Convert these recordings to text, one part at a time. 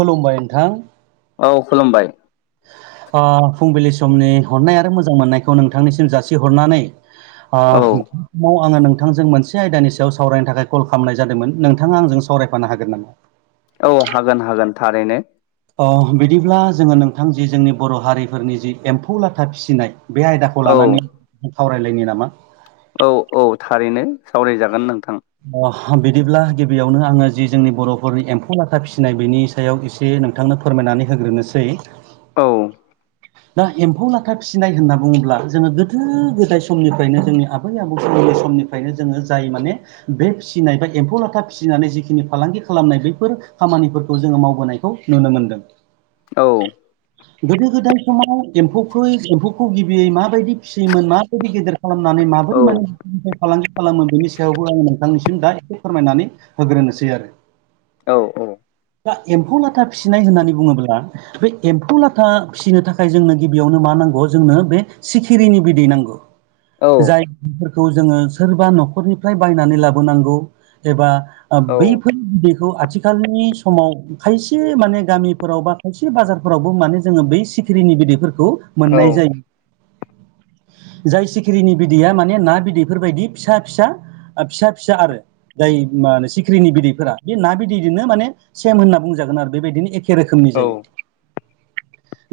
खुलुमबाय नोंथां औ खुलुमबाय फुंबिलि समनि हरनाय आरो मोजां मोननायखौ नोंथांनिसिम जासिहरनानै अ औ समाव आङो नोंथांजों मोनसे आयदानि सायाव सावरायनो थाखाय कल खालामनाय जादोंमोन नोंथाङा आंजों सावरायफानो हागोन नामा औ हागोन हागोन थारैनो अ बिदिब्ला जोङो नोंथां जि जोंनि बर' हारिफोरनि जि एम्फौ लाथा फिसिनाय बे आयदाखौ खौ औ लानानै सावरायलायनो नामा औ औ थारैनो सावरायजागोन नोंथां अह बिदिब्ला गिबियावनो आङो जि जोंनि बर'फोरनि एम्फौ लाथा फिसिनाय बिनि सायाव एसे नोंथांनो फोरमायनानै होग्रोनोसै। औ दा एम्फौ लाथा फिसिनाय होनना बुङोब्ला जोङो गोदो गोदाय समनिफ्रायनो जोंनि आबैनि आबौ मोननि समनि फ्रायनो जोङो जाय माने बे फिसिनाय बा एम्फौ लाथा फिसिनानै जिखिनि फालांगि खालामनाय बैफोर खामानिफोरखौ जोङो मावबोनायखौ नुनो मोनदों। औ गोदो गोदाय समाव एम्फौखै एम्फौखौ गिबियै माबायदि फिसियोमोन माबायदि गेदेर खालामनानै औ माबोरै माने फालांगि खालामो बेनि सायावबो आं नोंथांनिसिम दा एसे फोरमायनानै होग्रोनोसै आरो। औ दा एम्फौ लाथा फिसिनाय होननानै बुङोब्ला बे एम्फौ लाथा फिसिनो थाखाय थाखाय जोंनो गिबियावनो मा नांगौ जोंनो बे सिखिरिनि बिदै नांगौ औ जाय खौ जोङो सोरबा न'खरनिफ्राय बायनानै लाबोनांगौ एबा ओ औ बैफोर बिदैखौ आथिखालनि समाव खायसे माने गामिफोराव बा खायसे बाजारफोरावबो माने जोङो बै सिखिरिनि बिदैफोरखौ औ मोननाय जायो। जाय सिखिरिनि बिदैया माने ना बिदैफोरबायदि फिसा फिसा फिसा फिसा आरो। जाय मा होनो सिख्रिनि बिदैफोरा बे ना बिदैदोंनो माने सेम होनना बुंजागोन आरो बेबायदिनो एखे एखे रोखोमनि औ जायो।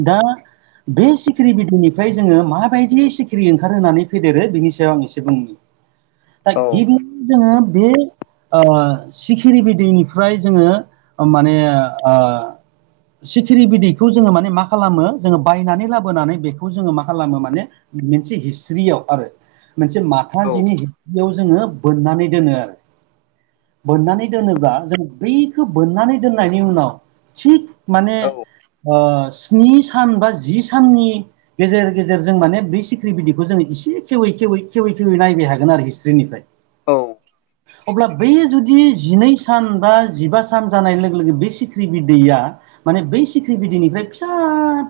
दा बे सिखिरि बिदैनिफ्राय जोङो माबायदि सिखिरि ओंखारहोनानै फेदेरो बेनि सायाव आं एसे बुंनि। दा औ गिबियावनो जोङो बे ओ सिखिरि बिदैैनिफ्राय जोङो माने ओ सिखिरि बिदैखौ जोङो माने मा खालामो जोङो बायनानै लाबोनानै बेखौ जोङो मा खालामो माने मोनसे हिस्ट्रियाव आरो मोनसे माथा जिनि हियाव जोङो बोननानै दोनो आरो। बोननानै दोनोब्ला जों बैखौ बोननानै दोननायनि उनाव थिग माने ओ स्नि सान बा जि साननि गेजेर गेजेर जों माने बै सिख्रि बिदिखौ जोंङो एसे खेवै खेवै खेवै खेवै नायबाय हागोन आरो हिस्ट्रिनिफ्राय। अब्ला बेै जुदि जिनै सान बा जिबा सान जानाय लोगो लोगो बे सिख्रि बिदैया माने बै सिख्रि बिदैनिफ्राय फिसा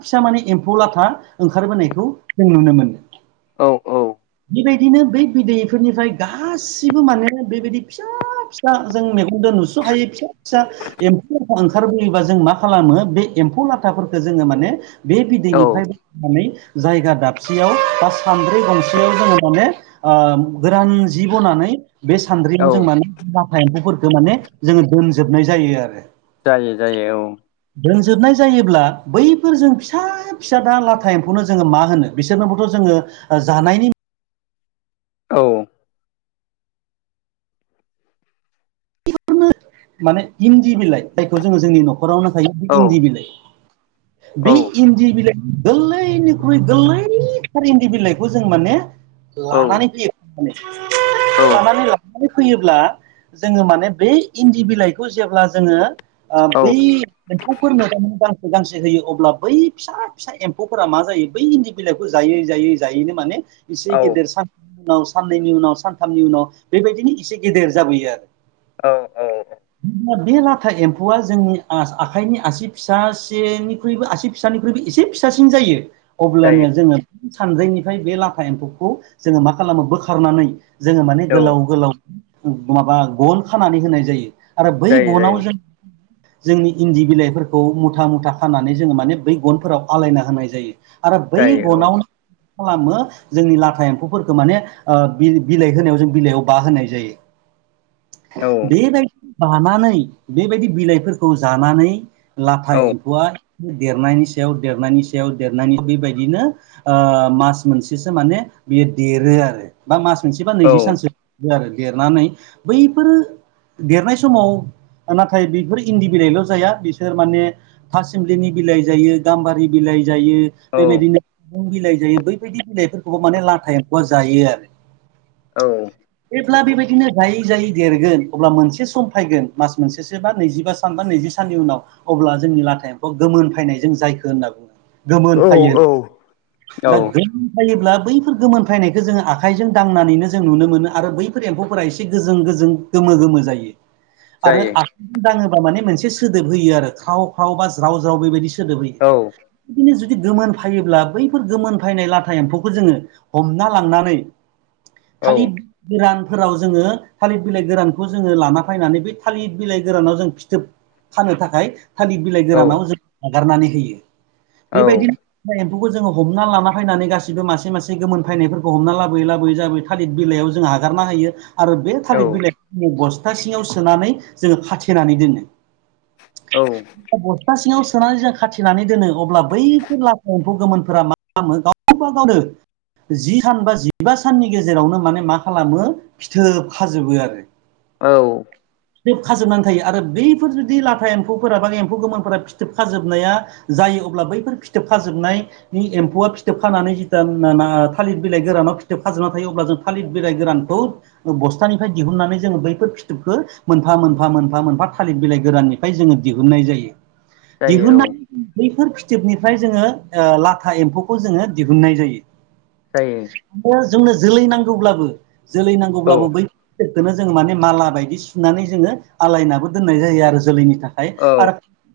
फिसा माने एम्फौ लाथा ओंखारबोनायखौ जों नुनो मोनो। औ औ बेबायदिनो बै बिदैफोरनिफ्राय गासिबो माने बेबायदि फिसा फिसा फिसा जों मेगनदो नुस'हायि फिसा फिसा एम्फौ लाथा ओंखारबोयोबा जों मा खालामो बे एम्फौ लाथाफोरखो जोङो माने बे औ बिदैनिफ्रायबोनानै जायगा दाबसेयाव बा सानद्रि गंसेयाव जोङो माने ओ गोरान जि बनानै बे सान्द्रियाव औ जों माने लाथा एम्फौफोरखौ माने जोङो दोनजोबनाय जायो आरो। जायो जायो औ। दोनजोबनाय जायोब्ला बैफोर जों फिसा फिसा दा लाथा एम्फौनो जोङो मा होनो बिसोरनोबोथ' जोङो जानायनि औ माने इन्दि बिलाइ जायखौ जोङो जोंनि न'खरावनो थायो बे औ इन्दि बिलाइ। औ बे इन्दि बिलाइ गोल्लैनिख्रुइ गोल्लैथार इन्दि बिलाइखौ जों माने औ लानानै फैयो। खानानै लानानै फैयोब्ला जोङो माने बै इन्दि बिलाइखौ जेब्ला जोङो ओ औ बै एम्फौफोरनो माने गांसे गांसे होयो अब्ला बै फिसा फिसा एम्फौफोरा मा जायो बैनि बिलाइखौ जायै जायै जायैनो माने इसे औ गेदेर सानथामनि उनाव साननैनि उनाव सानथामनि उनाव बेबायदिनो इसे गेदेर जाबोयो आरो। औ बे लाथा एम्फौआ जोंनि आ-आखाइनि आसि फिसा सेनिख्रुइबो आसि फिसानिख्रुइबो एसे फिसासिन जायो। जायो अब्लानिया जोङो सानद्रैनिफ्राय बे लाथा एम्फौखौ जोङो मा खालामो बोखारनानै जोङो माने औ गोलाव गोलाव माबा गन खानानै होनाय जायो। आरो बै जायो गनाव जायो जों जोंनि इन्दि बिलाइफोरखौ मुथा मुथा खानानै जोङो माने बै गनफोराव आलायना होनाय जायो। आरो बै जायो गनावनो [inaudible] खालामो जोंनि लाथा एम्फौफोरखौ माने ओ बि-बिलाइ होनायाव जों बिलाइयाव बाहोनाय जायो। औ बेबायदि बानानै बेबायदि बिलाइफोरखौ जानानै लाथा औ एम्फौआ देरनायनि सायाव देरनायनि सायाव देरनायनि बैबायदिनो ओ मास मोनसेसो माने बियो देरो आरो। बा मास मोनसे बा औ नैजि सानसो आरो देरनानै बैफोर देरनाय स समाव ओ नाथाय बेफोर इन्दि बिलाइल' जाया बिसोर माने थासिम्लिनि बिलाइ जायो गाम्बारि बिलाइ जायो। औ बैबायदि [unintelligible] बिलाइ जायो बैबायदि बिलाइफोरखौबो माने लान्थाया जायो आरो। औ जेब्ला बेबायदिनो जायै जायै देरगोन अब्ला मोनसे सम फायगोन मास मोनसेसो बा नैजिबा सान बा नैजि साननि उनाव अब्ला जोंनि लाथा एम्फौ गोमोन फायनाय जों जायखो होनना बुङो। गोमोन औ फैयो औ औ दा बै जायोब्ला बैफोर गोमोन फायनायखौ जोङो आखाइजों दांनानैनो जों नुनो मोनो आरो बैफोर एम्फौफोरा एसे गोजों गोजों गोमो गोमो जायो। आरो जायो आखाइजों दाङोबा माने मोनसे सोदोब होयो आरो ख्राव ख्रावबा ज्राव ज्राव बेबायदि सो सोदोब होयो औ बिदिनो जुदि गोमोन फायोब्ला बैफोर गोमोन फायनाय लाथा एम्फौखौ जोङो हमना लांनानै औ थालिर गोरानफोराव जोङो थालिर बिलाइ गोरानखौ जोङो लाना फायनानै बे थालिर बिलाइ गोरानाव जों फिथोब थानो थाखाय थालिर बिलाइ औ गोरानाव जों हगारनानै होयो औ बैबायदिनो था एम्फौखौ जोङो हमना लाना फायनानै गासिबो मासे मासे गोमोन फैनायफोरखौ हमना लाबोयै लाबोयै लाबोयै थालिर बिलाइयाव जों आगारना होयो। आरो बे औ थालिर बिलाइखौ जोङो बस्था सिङाव सोनानै जोङो खाथेनानै दोनो। औ। बस्था सिङाव सोनानै जों खाथिनानै दोनो अब्ला बैफोर लाफा एम्फौ गोमोनफोरा मा [inaudible] जि सान बा जिबा साननि गेजेरावनो माने मा खालामो फिथोब खाजोबो आरो। औ। फिथोब खाजोबनानै थायो आरो बैफोर जुदि लाथा एम्फौफोरा बा एम्फौ गोमोनफोरा फिथोब खाजोबनाया जायो अब्ला बैफोर फिथोबफाजोबनाय बि एम्फौआ फिथोब खानानै जिथा ना आ थालिर बिलाइ गोरानाव फिथोब खाजोबना थायो अब्ला जों थालिद बिलाइ गोरानखौ बस्थानिफ्राय दिहुननानै जोङो बैफोर फि थोबखो मोनफा मोनफा मोनफा मोनफा थालिर बिलाइ गोराननिफ्राय जोङो दिहुननाय जायो। जायो औ दिहुनना जायो बैफोर फिथोबनिफ्राय जोङो ओ लाथा एम्फौखौ जोङो दिहुननाय जायो। जायो। जोंनो जोलै नांगौब्लाबो जोलै औ नांगौब्लाबो बैखौनो जोङो माने माला बायदि सुनानै जोङो आलायनाबबो दोननाय जायो आरो जोलैनि थाखाय आरो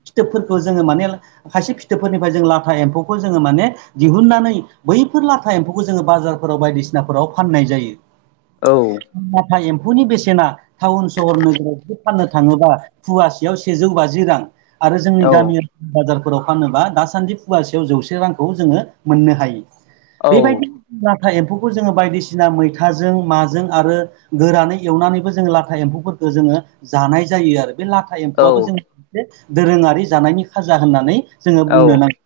फिथोबफोरखौ जोङो माने खायसे फिथोबफोरनिफ्राय जों लाथा एम्फौखौ जोङो माने दिहुननानै बैफोर लाथा एम्फौखौ जोङो बाजारफोराव बायदिसिनाफोराव फाननाय जायो औ नाथाय एम्फौनि बेसेना टाउन सहर नोगोराव जुदि फाननो थाङोबा फुवासेयाव सेजौ बाजि रां आरो जोंनि औ गामि बाजारफोराव फानोबा दासान्दि फुवासेयाव जौसे रांखौ जोङो मोननो हायो औ बेबायदि लाथा एम्फौखौ जोङो बायदिसिना मैथाजों माजों आरो गोरानै एवनानैबो जों ला लाथा एम्फौफोरखौ जोङो जानाय जायो आरो बे लाथा औ एम्फौआबो जों दोरोङारि जानायनि खाजा होननानै जोङो औ बुंनो नांगो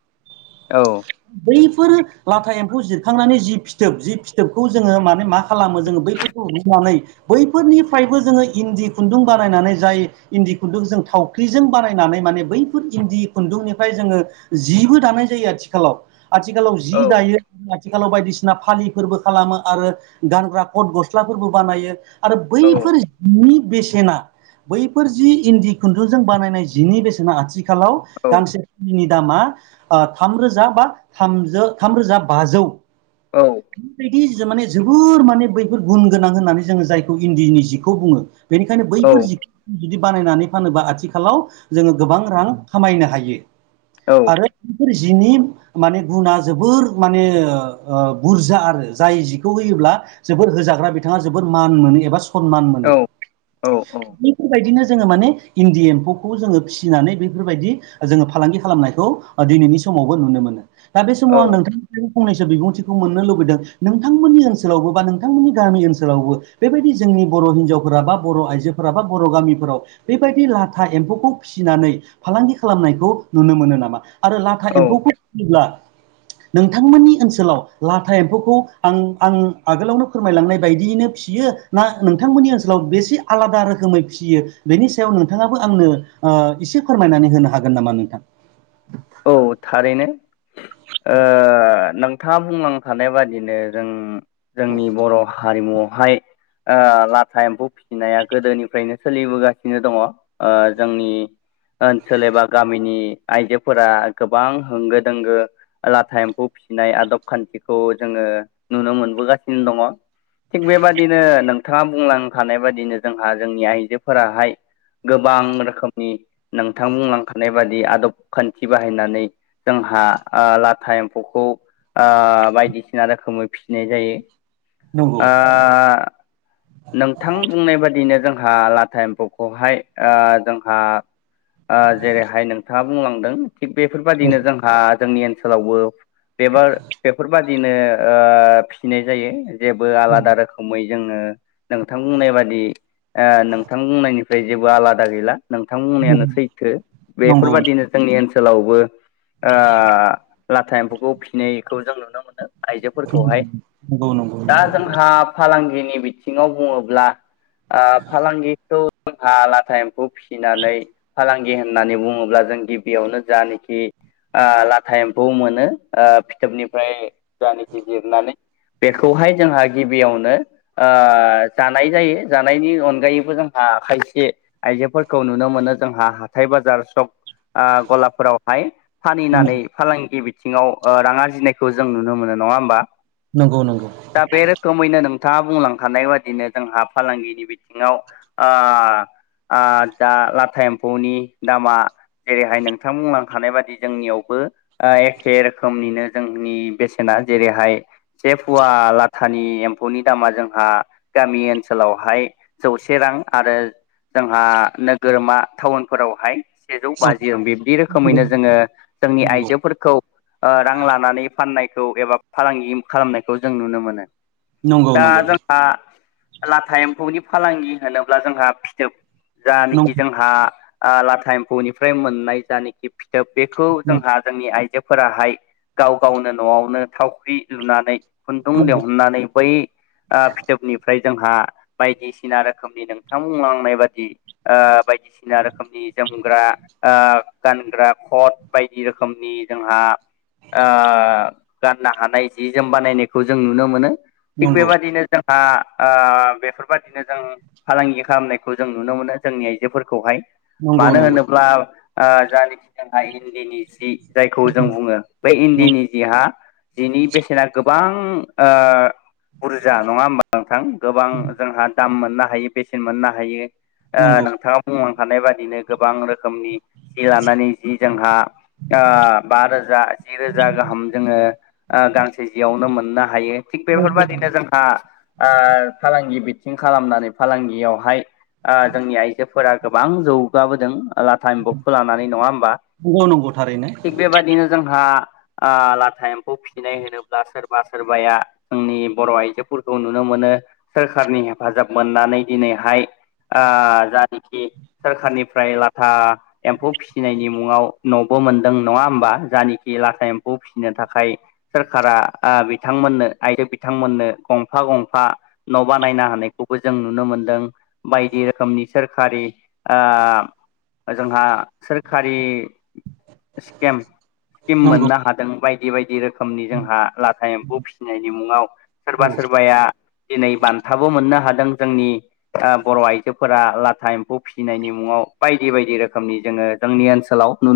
बैफोर लाथा एम्फौ जिरखांनानै जि फिथोब जि फिथोबखौ जोङो माने मा खालामो जोङो बै होननानै बैफोरनिफ्रायबो जोङो इन्दि खुन्दुं बानायनानै जाय इन्दि खुन्दुं जों थावख्रिजों बानायनानै माने बैफोर इन्दि खुन्दुंनिफ्राय जोङो जिबो दानाय जायो आथिखालाव आथिखालाव जि दायो आथिखालाव बायदिसिना फालिफोरबो खालामो आरो गानग्रा कथ गस्लाफोरबो बानायो आरो बैफोर जिनि बेसेना बैफोर जि इन्दि खुन्दुंजों बानायनाय जिनि बेसेना आथिखालाव गांसे फुलिनि दामा थामरोजा बा थामज थामरोजा बाजौ औ बेबायदि माने जोबोर माने बैफोर गुन गोनां होननानै जोङो जायखौ इन्दिनि जिखौ बुङो बेनिखायनो बैफोर जिखि जुदि बानायनानै फानोबा आथिखालाव जोङो गोबां रां खामायनो हायो। औ। आरो बेफोर जिनि माने गुना जोबोर माने बुरजा आरो जाय जिखौ होयोब्ला जोबोर होजाग्रा बिथाङा जोबद मान मोनो एबा सनमान मोनो बेफोरबायदिनो जोङो माने इन्दि एम्फौखौ जोङो फिसिनानै बेफोरबायदि जोङो फालांगि खालामनायखौ दिनैनि समावबो नुनो मोनो दा बे समाव आं नोंथांनिफ्राय फंनैसो बिबुंथि मोननो लुबैदों नोंथांमोननि ओनसोलावबो बा नोंथांमोननि गामि ओनसोलावबो बेबायदि जोंनि बर' हिनजावफोरा बा बर' आइजोफोरा बा बर' गामिफोराव बेबायदि लाथा एम्फौखौ फिसिनानै फालांगि खालामनायखौ नुनो मोनो नामा? आरो लाथा औ एम्फौफोर फोब्ला नोंथांमोननि ओनसोलाव लाथा एम्फौखौ आं आं आगोलावनो फोरमायलांनाय बायदियैनो फिसियो ना नोंथांमोननि ओनसोलाव बेसे आलादा रोखोमै फिसियो बेनि सायाव नोंथाङाबो आंनो एसे फोरमायनानै होनो हागोन नामा नोंथां औ थारैनो ओ खोथा बुंलांखानाय बादिनो जों जोंनि बर' हारिमुआवहाय लाथा एम्फौ फिसिनाया गोदोनिफ्रायनो सोलिबोगासिनो दङ। ओ जोंनि ओनसोल एबा गामिनि आइजो फोरा गोबां होंगो दोंगो लाथा एम्फौ फिसिनाय आदब खान्थिखौ जोङो नुनो मोनबोगासिनो दङ। थिग बेबादिनो नोंथाङा बुंलांखानाय बाददिनो जोंहा जोंनि आइजोफोराहाय गोबां रोखोमनि नोंथां बुंलांखानाय बादि आदब खान्थि बाहायनानै जोंहा लाथा एम्फौखौ ओ बायदिसिना रोखोमै फिसिनाय नंगौ जायो। नोंथां बुंनाय बादियैनो जोंहा लाथा एम्फौखौहाय जोंहा जेरैहाय नोंथाङा थिग बेफोरबायदिनो जोंहा जोंनि ओनसोलावबो एबा बेफोर बायदिनो बिदिनो फिनाय जायो जेबो आलादा रोखोम र खुमै जोङो नोंथां बुंनाय बादि नोंथां बुंनायनिफ्राय जेबो आलादा गैला। नोंथां बुंनायानो सैथो नंगौ बेफोरबादिनो जोंनि ओनसोलावबो लाथा एम्फौखौ फिनायखौ जों नुनो मोनो आइजोफोरखौहाय औ नंगौ दा जोंहा फालांगिनि बिथिङाव बुङोब्ला आ फालांगिखौ जोंहा लाथा एम्फौ फिसिनानै फालांगि होननानै बुङोब्ला जों गिबियावनो जानाखि लाथा एम्फौ मोनो फिथोबनिफ्राय जानो गि लिरनानै बेखौहाय जोंहा गिबियावनो जानाय जायो जानायनि अनगायैबो जोंहा खायसे आइजोफोरखौ नुनो मोनो जोंहा हाथाय बाजार सक ओ गलाफोरावहाय फानिनानै फालांगि बिथिङाव रां आरजिनायखौ जों नुनो मोनो नङा होमबा नंगौ नंगौ दा बे रोखोमैनो नोंथाङा बुंलांखानाय बादिनो जोंहा फालांगिनि बिथिङाव ओ दा लाथा एम्फौनि दामा जेरैहाय नोंथां बुंलांखानाय बादि जोंनियावबो एखे रोखोमनिनो जोंनि बेसेना जेरैहाय से फुवा लाथा नि एम्फौनि दामा जोंहा गामि ओनसोलावहाय जौसे रां आरो जोंहा नोगोरमा टाउनफोरावहाय सेजौ बा औ बिब्दि रोखोमैनो जोङो जोंनि नंगौ आइजोफोरखौ रां लानानै फाननायखौ एबा फालांगि खालामनायखौ जों नुनो मोनो दा नंगौ जोंहा लाथा एम्फौनि फालांगि होनोब्ला जोंहा फिथोब जानाखि नंगौ जोंहा लाथा एम्फौनिफ्राय मोननाय जानाखि बेखौ थार नंगौ जोंहा जोंनि आइजोफोराहाय गाव गावनो न'आवनो थावख्रि लुनानै खुन्दुं नंगौ नंगौ दिहुननानै बै फिथोबनिफ्राय जोंहा बायदिसिना रोखोमनि नोंथां बुंलांनाय बादि बायदिसिना रोखोमनि जोमग्रा ओ गानग्रा खद बायदि रोखोमनि जोंहा ओ गाननो हानाय जि जोम बानायनायखौ जों नुनो मोनो थिग नंगौ बेबादिनो जोंहा ओ बेफोरबायदिनो जों फालांगि खालामनायखौ जों नुनो मोनो जोंनि आइजोफोरखौहाय मानो नंगौ नंगौ होनोब्ला जानाखि जोंहा इन्दिनि जि जायखौ जों बुङो बे इन्दिनि जिहा जिनि बेसेना गोबां बुरजा नङा होमबा नोंथां गोबां जोंहा दाम मोननो हायो बेसेन मोननो हायो नंगौ नोंथाङा बुंलांखानाय बादिनो गोबां रोखोमनि जि लानानै जि जोंहा बा रोजा जि रोजा गाहाम जोङो गांसे जियावनो मोननो हायो थिग बेफोरबायदिनो जोंहा फालांगि बिथिं खालामनानै फालांगियावहाय जोंनि आइजोफोरा गोबां जौगाबोदों लाथा एमफौ जानानै नङा होमबा नंगौ थारैनो थिग बेबायदिनो जोंहा लाथा एम्फौ फिसिनाय होनोब्ला सोरबा सोरबाया जोंनि बर' आइजोफोरखौ नुनो मोनो सोरखारनि हेफाजाब मोननानै दिनैहाय जानाखि सोरखारनिफ्राय लाथा एम्फौ फिसिनायनि मुङाव न'बो मोनदों नङा होमबा जानाखि जि एम्फौ फिसिनो थाखाय सोरखारा बिथांमोननो आइजो बिथांमोननो गंफा गंफा न' बानायना होनायखौबो जों नुनो मोनदों बायदि रोखोमनि सोरखारि जोंहा सोरखारि स्किम नंगौ मोननो हादों बायदि बायदि बायदि रोखोमनि जोंहा लाथा एम्फौ फिसिनायनि मुङाव सोरबा औ सोरबाया दिनै बान्थाबो मोननो हादों जोंनि बर' आइजोफोरा लाथा एम्फौ फिसिनायनि मुङाव बायदि बायदि रोखोम जोंनि ओनसोलाव